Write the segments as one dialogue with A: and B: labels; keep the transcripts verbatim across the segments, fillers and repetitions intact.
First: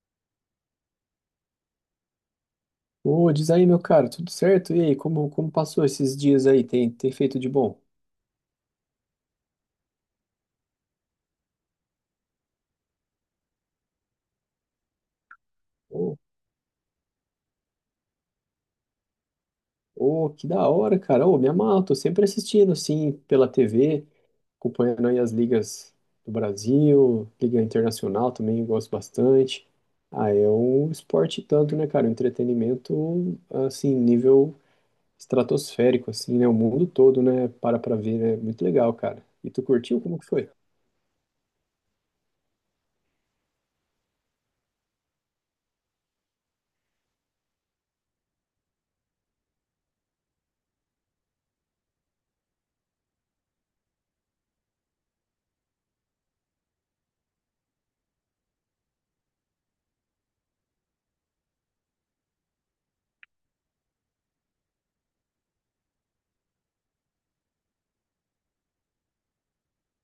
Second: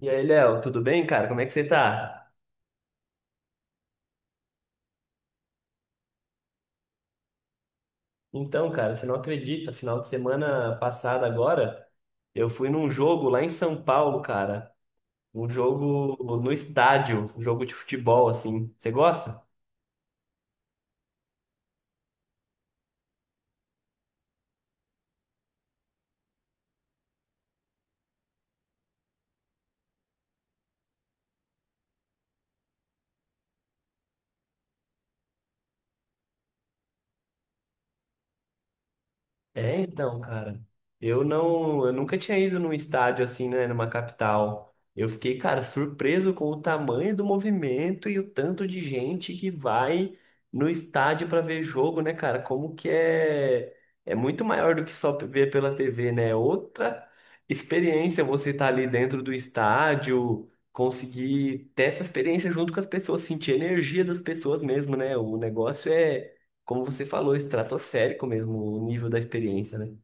A: E aí, Léo, tudo bem, cara? Como é que você tá?
B: Ô, diz aí, meu cara, tudo certo? E aí, como, como passou esses dias aí? Tem, tem feito de bom?
A: Então, cara, você não acredita, final de semana passada agora, eu fui num jogo lá em São Paulo, cara. Um
B: Ô,
A: jogo no estádio, um jogo de futebol, assim. Você gosta?
B: ô, que da hora, cara. Ô, me amarro, tô sempre assistindo, assim, pela T V, acompanhando aí as ligas do Brasil, liga internacional também, gosto bastante. Ah, é um esporte tanto, né, cara? Um entretenimento, assim, nível estratosférico, assim, né? O mundo todo, né? Para pra ver, né? Muito legal, cara. E tu
A: É,
B: curtiu?
A: então,
B: Como que foi?
A: cara, eu não, eu nunca tinha ido num estádio assim, né, numa capital. Eu fiquei, cara, surpreso com o tamanho do movimento e o tanto de gente que vai no estádio pra ver jogo, né, cara? Como que é, é muito maior do que só ver pela T V, né? É outra experiência você estar ali dentro do estádio, conseguir ter essa experiência junto com as pessoas, sentir a energia das pessoas mesmo, né? O negócio é como você falou, estratosférico mesmo o nível da experiência, né?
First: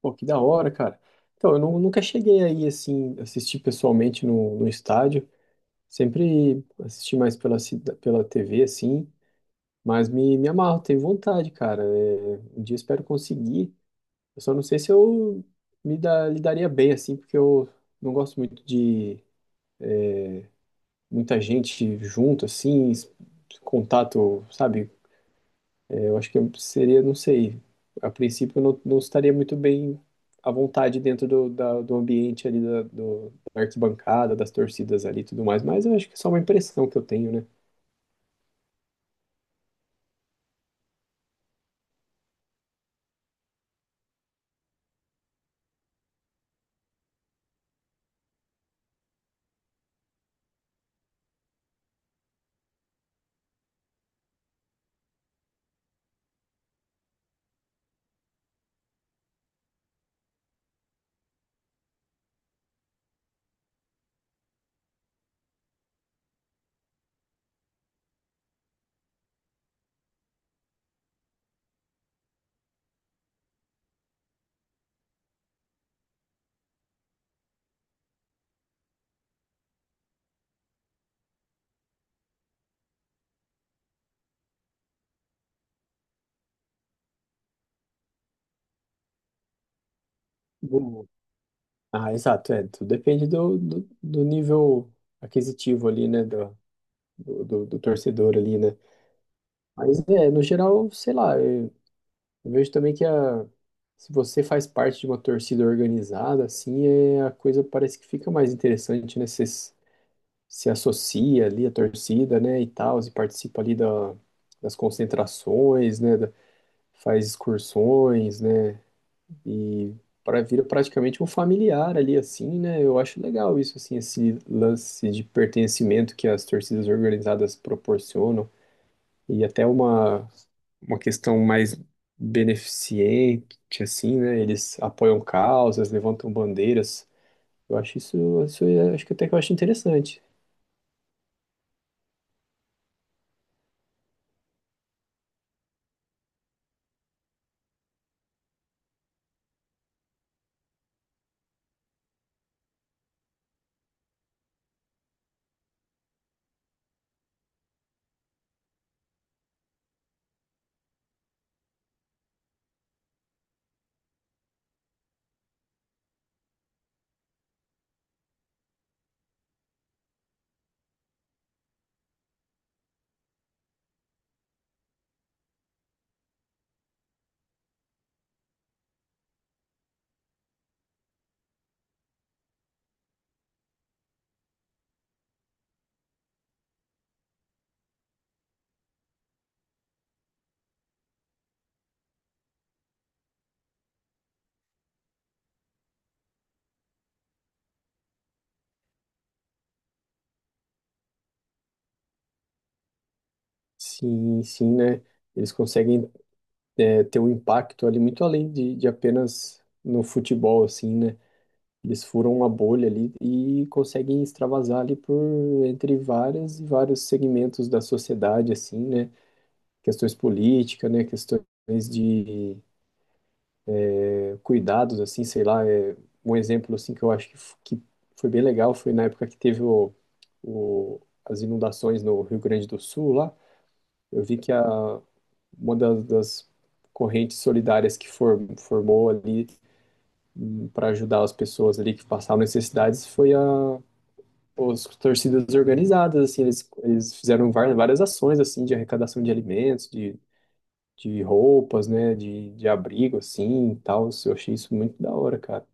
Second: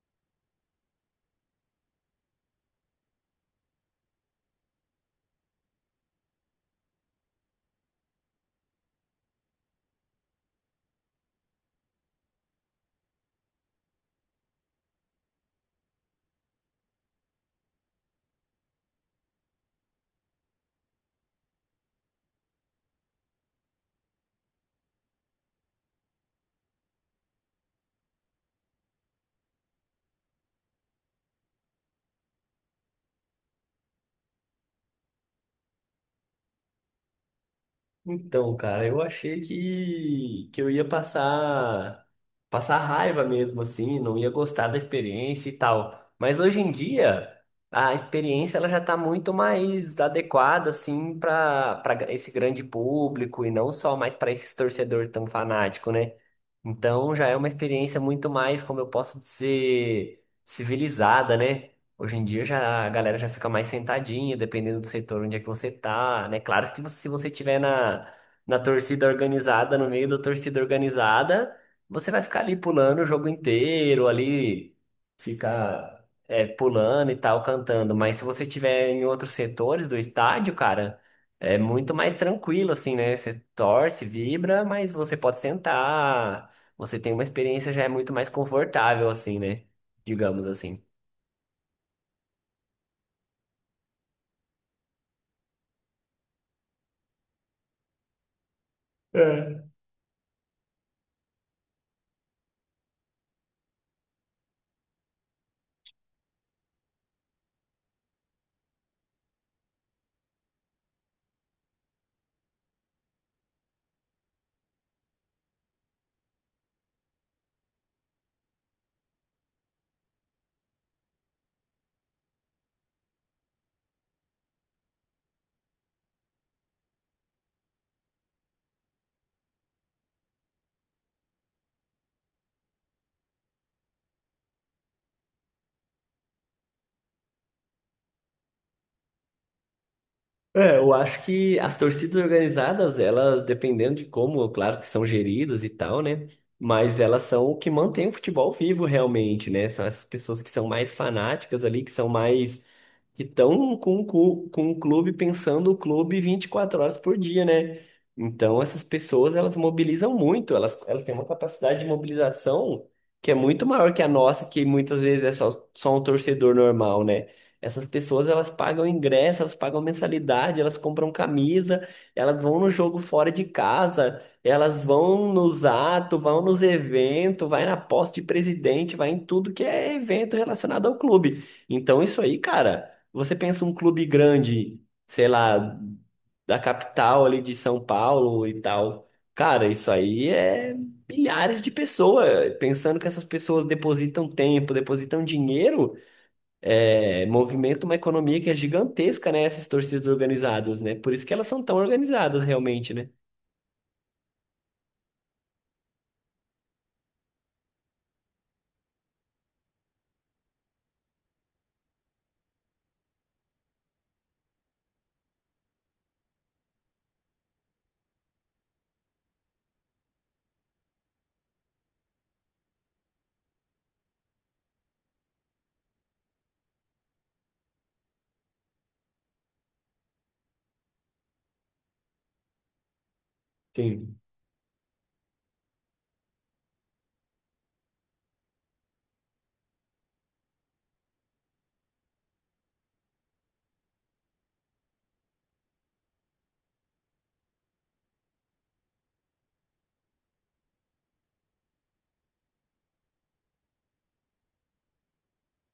B: Pô, que da hora, cara. Então, eu nu- nunca cheguei aí, assim, assistir pessoalmente no, no estádio. Sempre assisti mais pela, cida- pela T V, assim. Mas me, me amarro, tenho vontade, cara. É, um dia espero conseguir. Eu só não sei se eu me dá, lidaria bem, assim, porque eu não gosto muito de muita gente junto, assim, es- contato, sabe? Eu acho que seria, não sei, a princípio eu não, não estaria muito bem à vontade dentro do, da- do ambiente ali da, do- da arquibancada, das torcidas ali e tudo mais, mas eu acho que é só uma impressão que eu tenho, né?
A: Então, cara, eu achei que, que eu ia passar passar raiva mesmo, assim, não ia gostar da experiência e tal. Mas hoje em dia, a experiência ela já está muito mais adequada, assim, para para esse grande público e não só mais para esses torcedores tão fanáticos, né? Então, já é uma experiência muito mais, como eu posso dizer, civilizada, né? Hoje em dia já, a galera já fica mais sentadinha, dependendo do setor onde é que você tá, né? Claro que você- se você tiver na, na torcida organizada, no meio da torcida organizada, você vai ficar ali pulando o jogo inteiro, ali ficar é, pulando e tal, cantando. Mas se você tiver em outros setores do estádio, cara, é muito mais tranquilo, assim, né? Você torce, vibra, mas você pode sentar, você tem uma experiência já é muito mais confortável, assim, né? Digamos assim.
B: Do- Ah, exato, é, tudo depende do, do, do nível aquisitivo ali, né, do, do, do- do torcedor ali, né?
A: É.
B: Mas, é, no geral, sei lá, eu eu vejo também que a, se você faz parte de uma torcida organizada, assim, é, a coisa parece que fica mais interessante, né? Vocês- se associa ali à torcida, né, e tal, e participa ali da, das concentrações, né, da- faz excursões, né, e para vira praticamente um familiar ali, assim, né, eu acho legal isso, assim, esse lance de pertencimento que as torcidas organizadas proporcionam, e até uma, uma questão mais beneficente, assim, né, eles apoiam causas, levantam bandeiras, eu acho isso, isso é- acho que até que eu acho interessante.
A: É, eu acho que as torcidas organizadas, elas, dependendo de como, claro que são geridas e tal, né? Mas elas são o que mantém o futebol vivo realmente, né? São essas pessoas que são mais fanáticas ali, que são mais que estão com, o cu- com o clube, pensando o clube vinte e quatro horas por dia, né? Então, essas pessoas, elas mobilizam muito, elas, elas têm uma capacidade de mobilização que é muito maior que a nossa, que muitas vezes é só, só um torcedor normal, né? Essas pessoas, elas pagam ingresso, elas pagam mensalidade, elas compram camisa, elas vão no jogo fora de casa, elas vão nos atos, vão nos eventos, vai na posse de presidente, vai em tudo que é evento relacionado ao clube. Então, isso aí, cara. Você pensa um clube grande, sei lá, da capital ali de São Paulo e tal. Cara, isso aí é milhares de pessoas. Pensando que essas pessoas depositam tempo, depositam dinheiro, é, movimenta uma economia que é gigantesca, né? Essas torcidas organizadas, né? Por isso que elas são tão organizadas realmente, né?
B: Sim, sim, né? Eles conseguem é, ter um impacto ali muito além de, de apenas no futebol, assim, né? Eles furam uma bolha ali e conseguem extravasar ali por entre várias e vários segmentos da sociedade, assim, né? Questões políticas, né? Questões de é, cuidados, assim, sei lá. É, um exemplo, assim, que eu acho que, f- que foi bem legal foi na época que teve o, o, as inundações no Rio Grande do Sul lá.
A: Sim.
B: Eu vi que a, uma das, das correntes solidárias que for- formou ali para ajudar as pessoas ali que passavam necessidades foi a os torcidas organizadas assim eles, eles fizeram var- várias ações assim de arrecadação de alimentos de, de roupas, né, de, de abrigo assim e tal, eu achei isso muito da hora, cara.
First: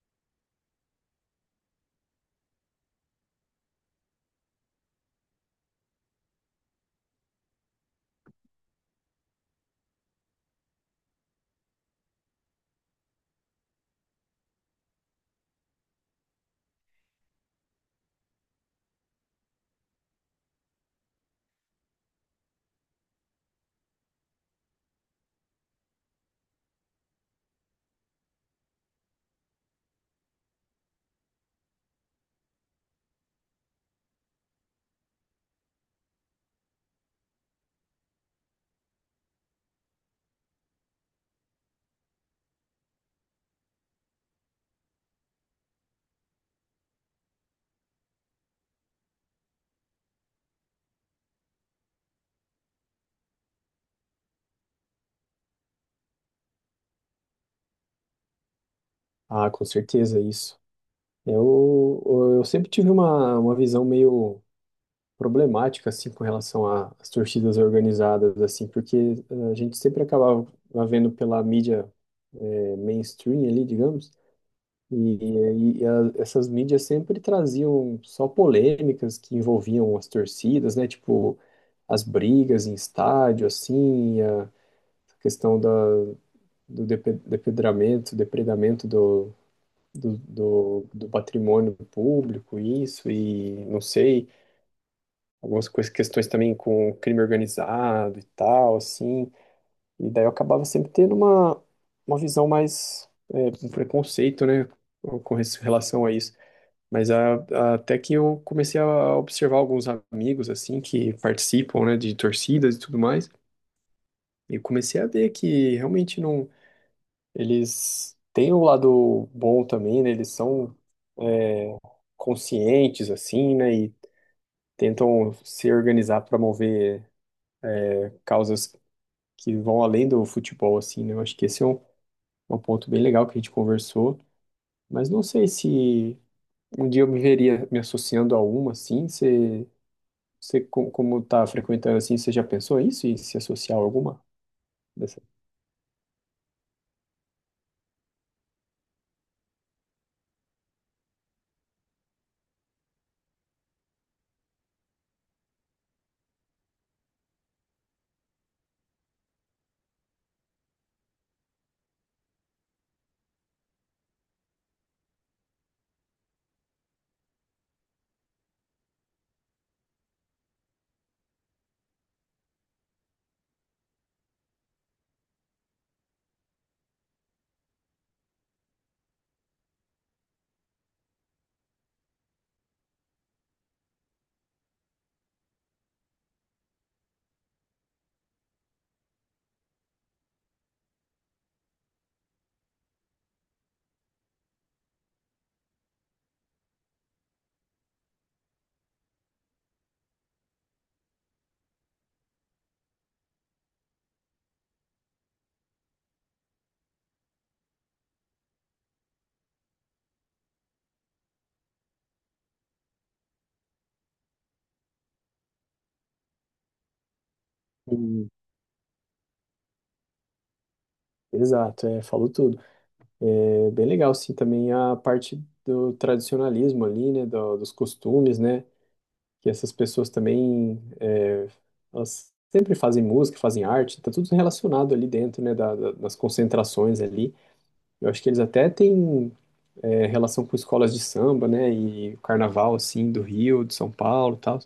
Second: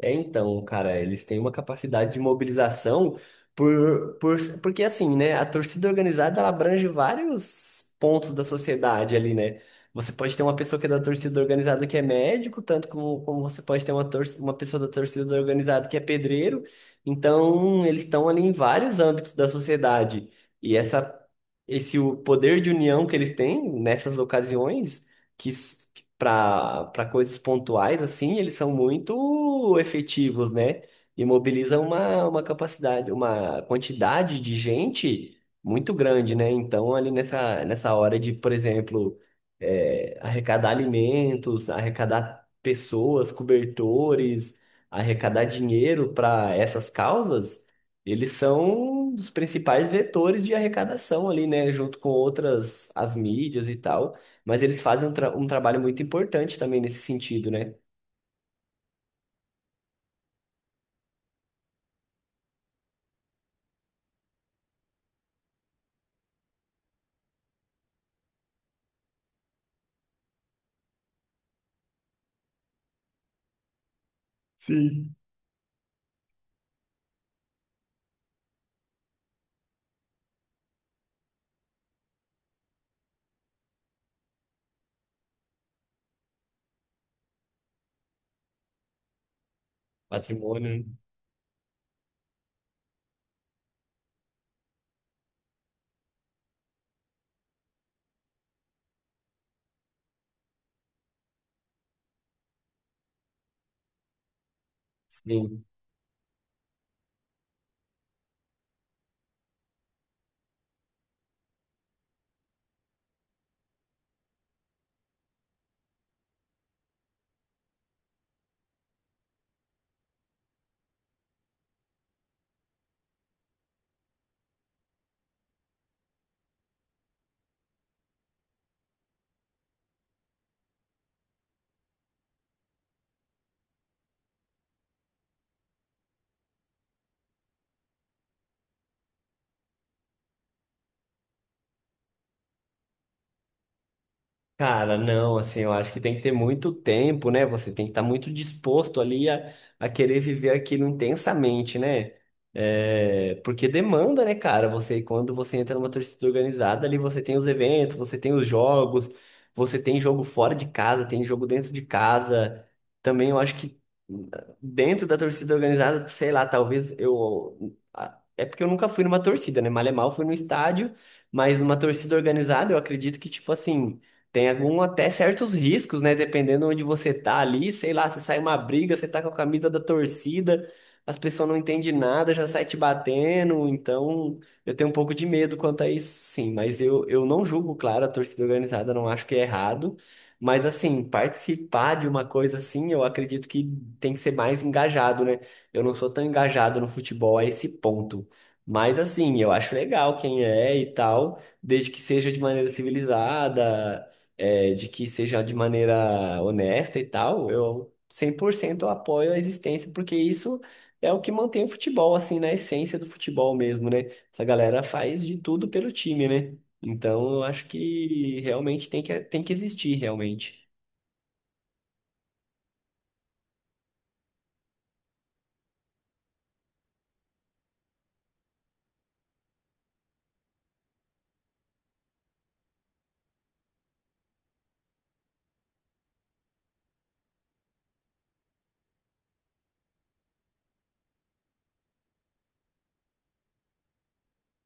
A: É, então, cara, eles têm uma capacidade de mobilização por, por, porque assim, né, a torcida organizada ela abrange vários pontos da sociedade ali, né? Você pode ter uma pessoa que é da torcida organizada que é médico, tanto como, como você pode ter uma, tor uma pessoa da torcida organizada que é pedreiro. Então, eles estão ali em vários âmbitos da sociedade. E essa, esse o poder de união que eles têm nessas ocasiões, que para para coisas pontuais, assim, eles são muito efetivos, né? E mobilizam uma, uma capacidade, uma quantidade de gente muito grande, né? Então, ali nessa, nessa hora de, por exemplo, é, arrecadar alimentos, arrecadar pessoas, cobertores, arrecadar dinheiro para essas causas, eles são um dos principais vetores de arrecadação ali, né? Junto com outras, as mídias e tal. Mas eles fazem um, tra- um trabalho muito importante também nesse sentido, né?
B: Ah, com certeza, isso. eu eu sempre tive uma, uma visão meio problemática assim com relação a- às torcidas organizadas assim, porque eh, a gente sempre acabava vendo pela mídia eh, mainstream ali, digamos, e,
A: Sim.
B: e e a- essas mídias sempre traziam só polêmicas que envolviam as torcidas, né? Tipo as brigas em estádio assim, e a questão da, do depe- depedramento, depredamento do do,
A: Patrimônio,
B: do,
A: né?
B: do patrimônio público, isso, e não sei, algumas coisas, questões também com crime organizado e tal, assim. E daí eu acabava sempre tendo uma, uma visão mais, é, um preconceito, né, com res-
A: Sim.
B: relação a isso. Mas a- a- até que eu comecei a observar alguns amigos, assim, que participam, né, de torcidas e tudo mais, e comecei a ver que realmente não, eles têm um lado bom também, né, eles são conscientes, assim, né, e tentam se organizar para mover causas que vão além do futebol, assim, né? Eu acho que esse é um, um ponto bem legal que a gente conversou, mas não sei se um dia eu me veria me associando a uma, assim, você, você co- como tá frequentando, assim, você já pensou isso e se associar a alguma
A: Cara,
B: dessa?
A: não, assim, eu acho que tem que ter muito tempo, né? Você tem que estar muito disposto ali a, a querer viver aquilo intensamente, né? É, porque demanda, né, cara? Você, quando você entra numa torcida organizada, ali você tem os eventos, você tem os jogos, você tem jogo fora de casa, tem jogo dentro de casa. Também eu acho que hum, dentro da torcida organizada, sei lá, talvez eu. a- É porque eu nunca fui numa torcida, né? Mal é mal, fui no estádio, mas numa torcida organizada, eu acredito que, tipo assim. Tem algum até certos riscos, né? Dependendo onde você tá ali, sei lá, se sai uma briga, você tá com a camisa da torcida, as pessoas não entendem nada, já sai te batendo, então eu tenho um pouco de medo quanto a isso, sim, mas eu, eu não julgo, claro, a torcida organizada, não acho que é errado, mas assim, participar de uma coisa assim, eu acredito que tem que ser mais engajado, né? Eu não sou tão engajado no futebol a esse ponto. Mas assim, eu acho legal quem é e tal, desde que seja de maneira civilizada, é, de que seja de maneira honesta e tal, eu cem por cento apoio a existência, porque isso é o que mantém o futebol, assim, na essência do futebol mesmo, né? Essa galera faz de tudo pelo time, né? Então, eu acho
B: Hum,
A: que realmente tem que, tem que existir, realmente.
B: Exato, é, falou tudo. É bem legal, sim, também a parte do tradicionalismo ali, né, do- dos costumes, né, que essas pessoas também, é, elas sempre fazem música, fazem arte, tá tudo relacionado ali dentro, né, da, da- das concentrações ali. Eu acho que eles até têm é, relação com escolas de samba, né? E o carnaval, assim, do Rio, de São Paulo e tal.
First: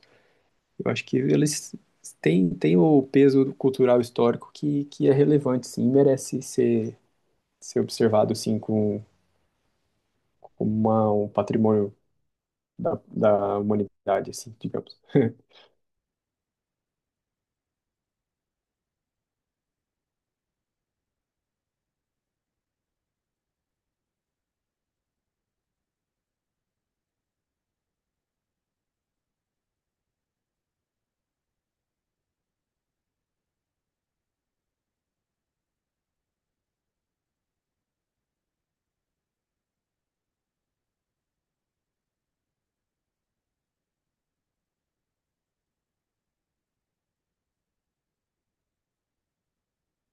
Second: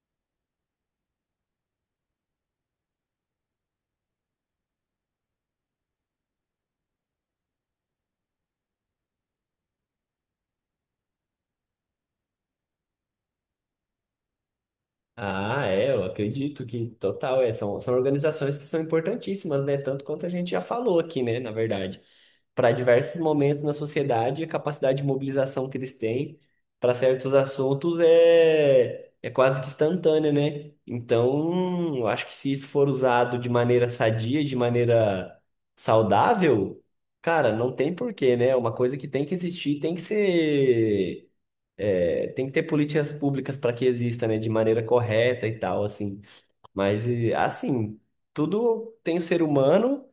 B: Eu acho que eles têm, têm o peso cultural histórico que, que é relevante, sim, e merece ser, ser observado, assim, com, como uma- um patrimônio da, da humanidade, assim, digamos.
A: Ah, é, eu acredito que total, é, são, são organizações que são importantíssimas, né? Tanto quanto a gente já falou aqui, né, na verdade. Para diversos momentos na sociedade, a capacidade de mobilização que eles têm para certos assuntos é, é quase que instantânea, né? Então, eu acho que se isso for usado de maneira sadia, de maneira saudável, cara, não tem porquê, né? É uma coisa que tem que existir, tem que ser é, tem que ter políticas públicas para que exista, né, de maneira correta e tal, assim. Mas, e, assim, tudo tem o ser humano,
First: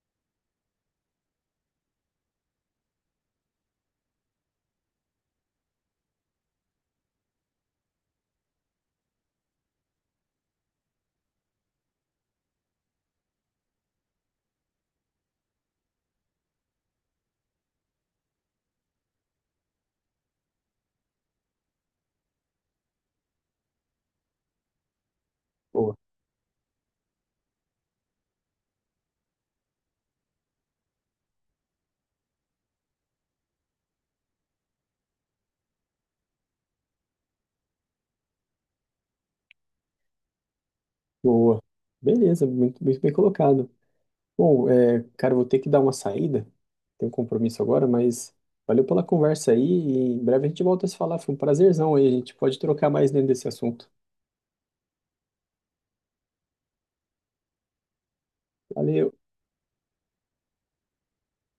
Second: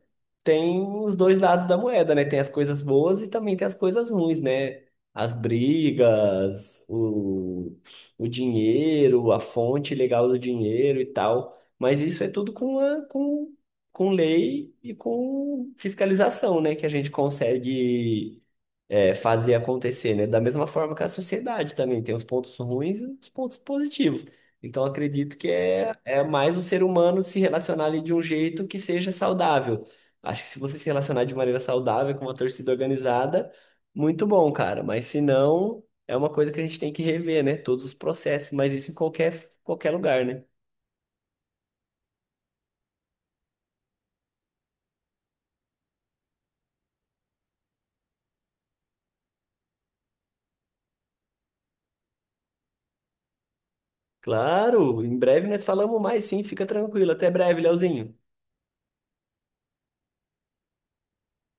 A: tem os dois lados da moeda, né? Tem as coisas boas e também tem as coisas ruins, né? As brigas, o, o dinheiro, a fonte legal do dinheiro e tal. Mas isso é tudo com, a, com, com lei e com fiscalização, né? Que a gente consegue é, fazer acontecer, né? Da mesma forma que a sociedade também tem os pontos ruins e os pontos positivos. Então, acredito que é,
B: Boa,
A: é mais o ser humano se relacionar ali de um jeito que seja saudável. Acho que se você se relacionar de maneira saudável com uma torcida organizada, muito bom, cara. Mas se não, é uma coisa que a gente tem que rever, né? Todos os processos, mas isso em qualquer, qualquer lugar, né?
B: boa. Beleza, muito, muito bem colocado. Bom, é, cara, eu vou ter que dar uma saída. Tenho um compromisso agora, mas valeu pela conversa aí. E em breve a gente volta a se falar. Foi um prazerzão aí. A gente pode trocar mais dentro desse assunto.
A: Claro, em breve nós falamos mais, sim, fica tranquilo. Até breve, Leozinho.
B: Valeu.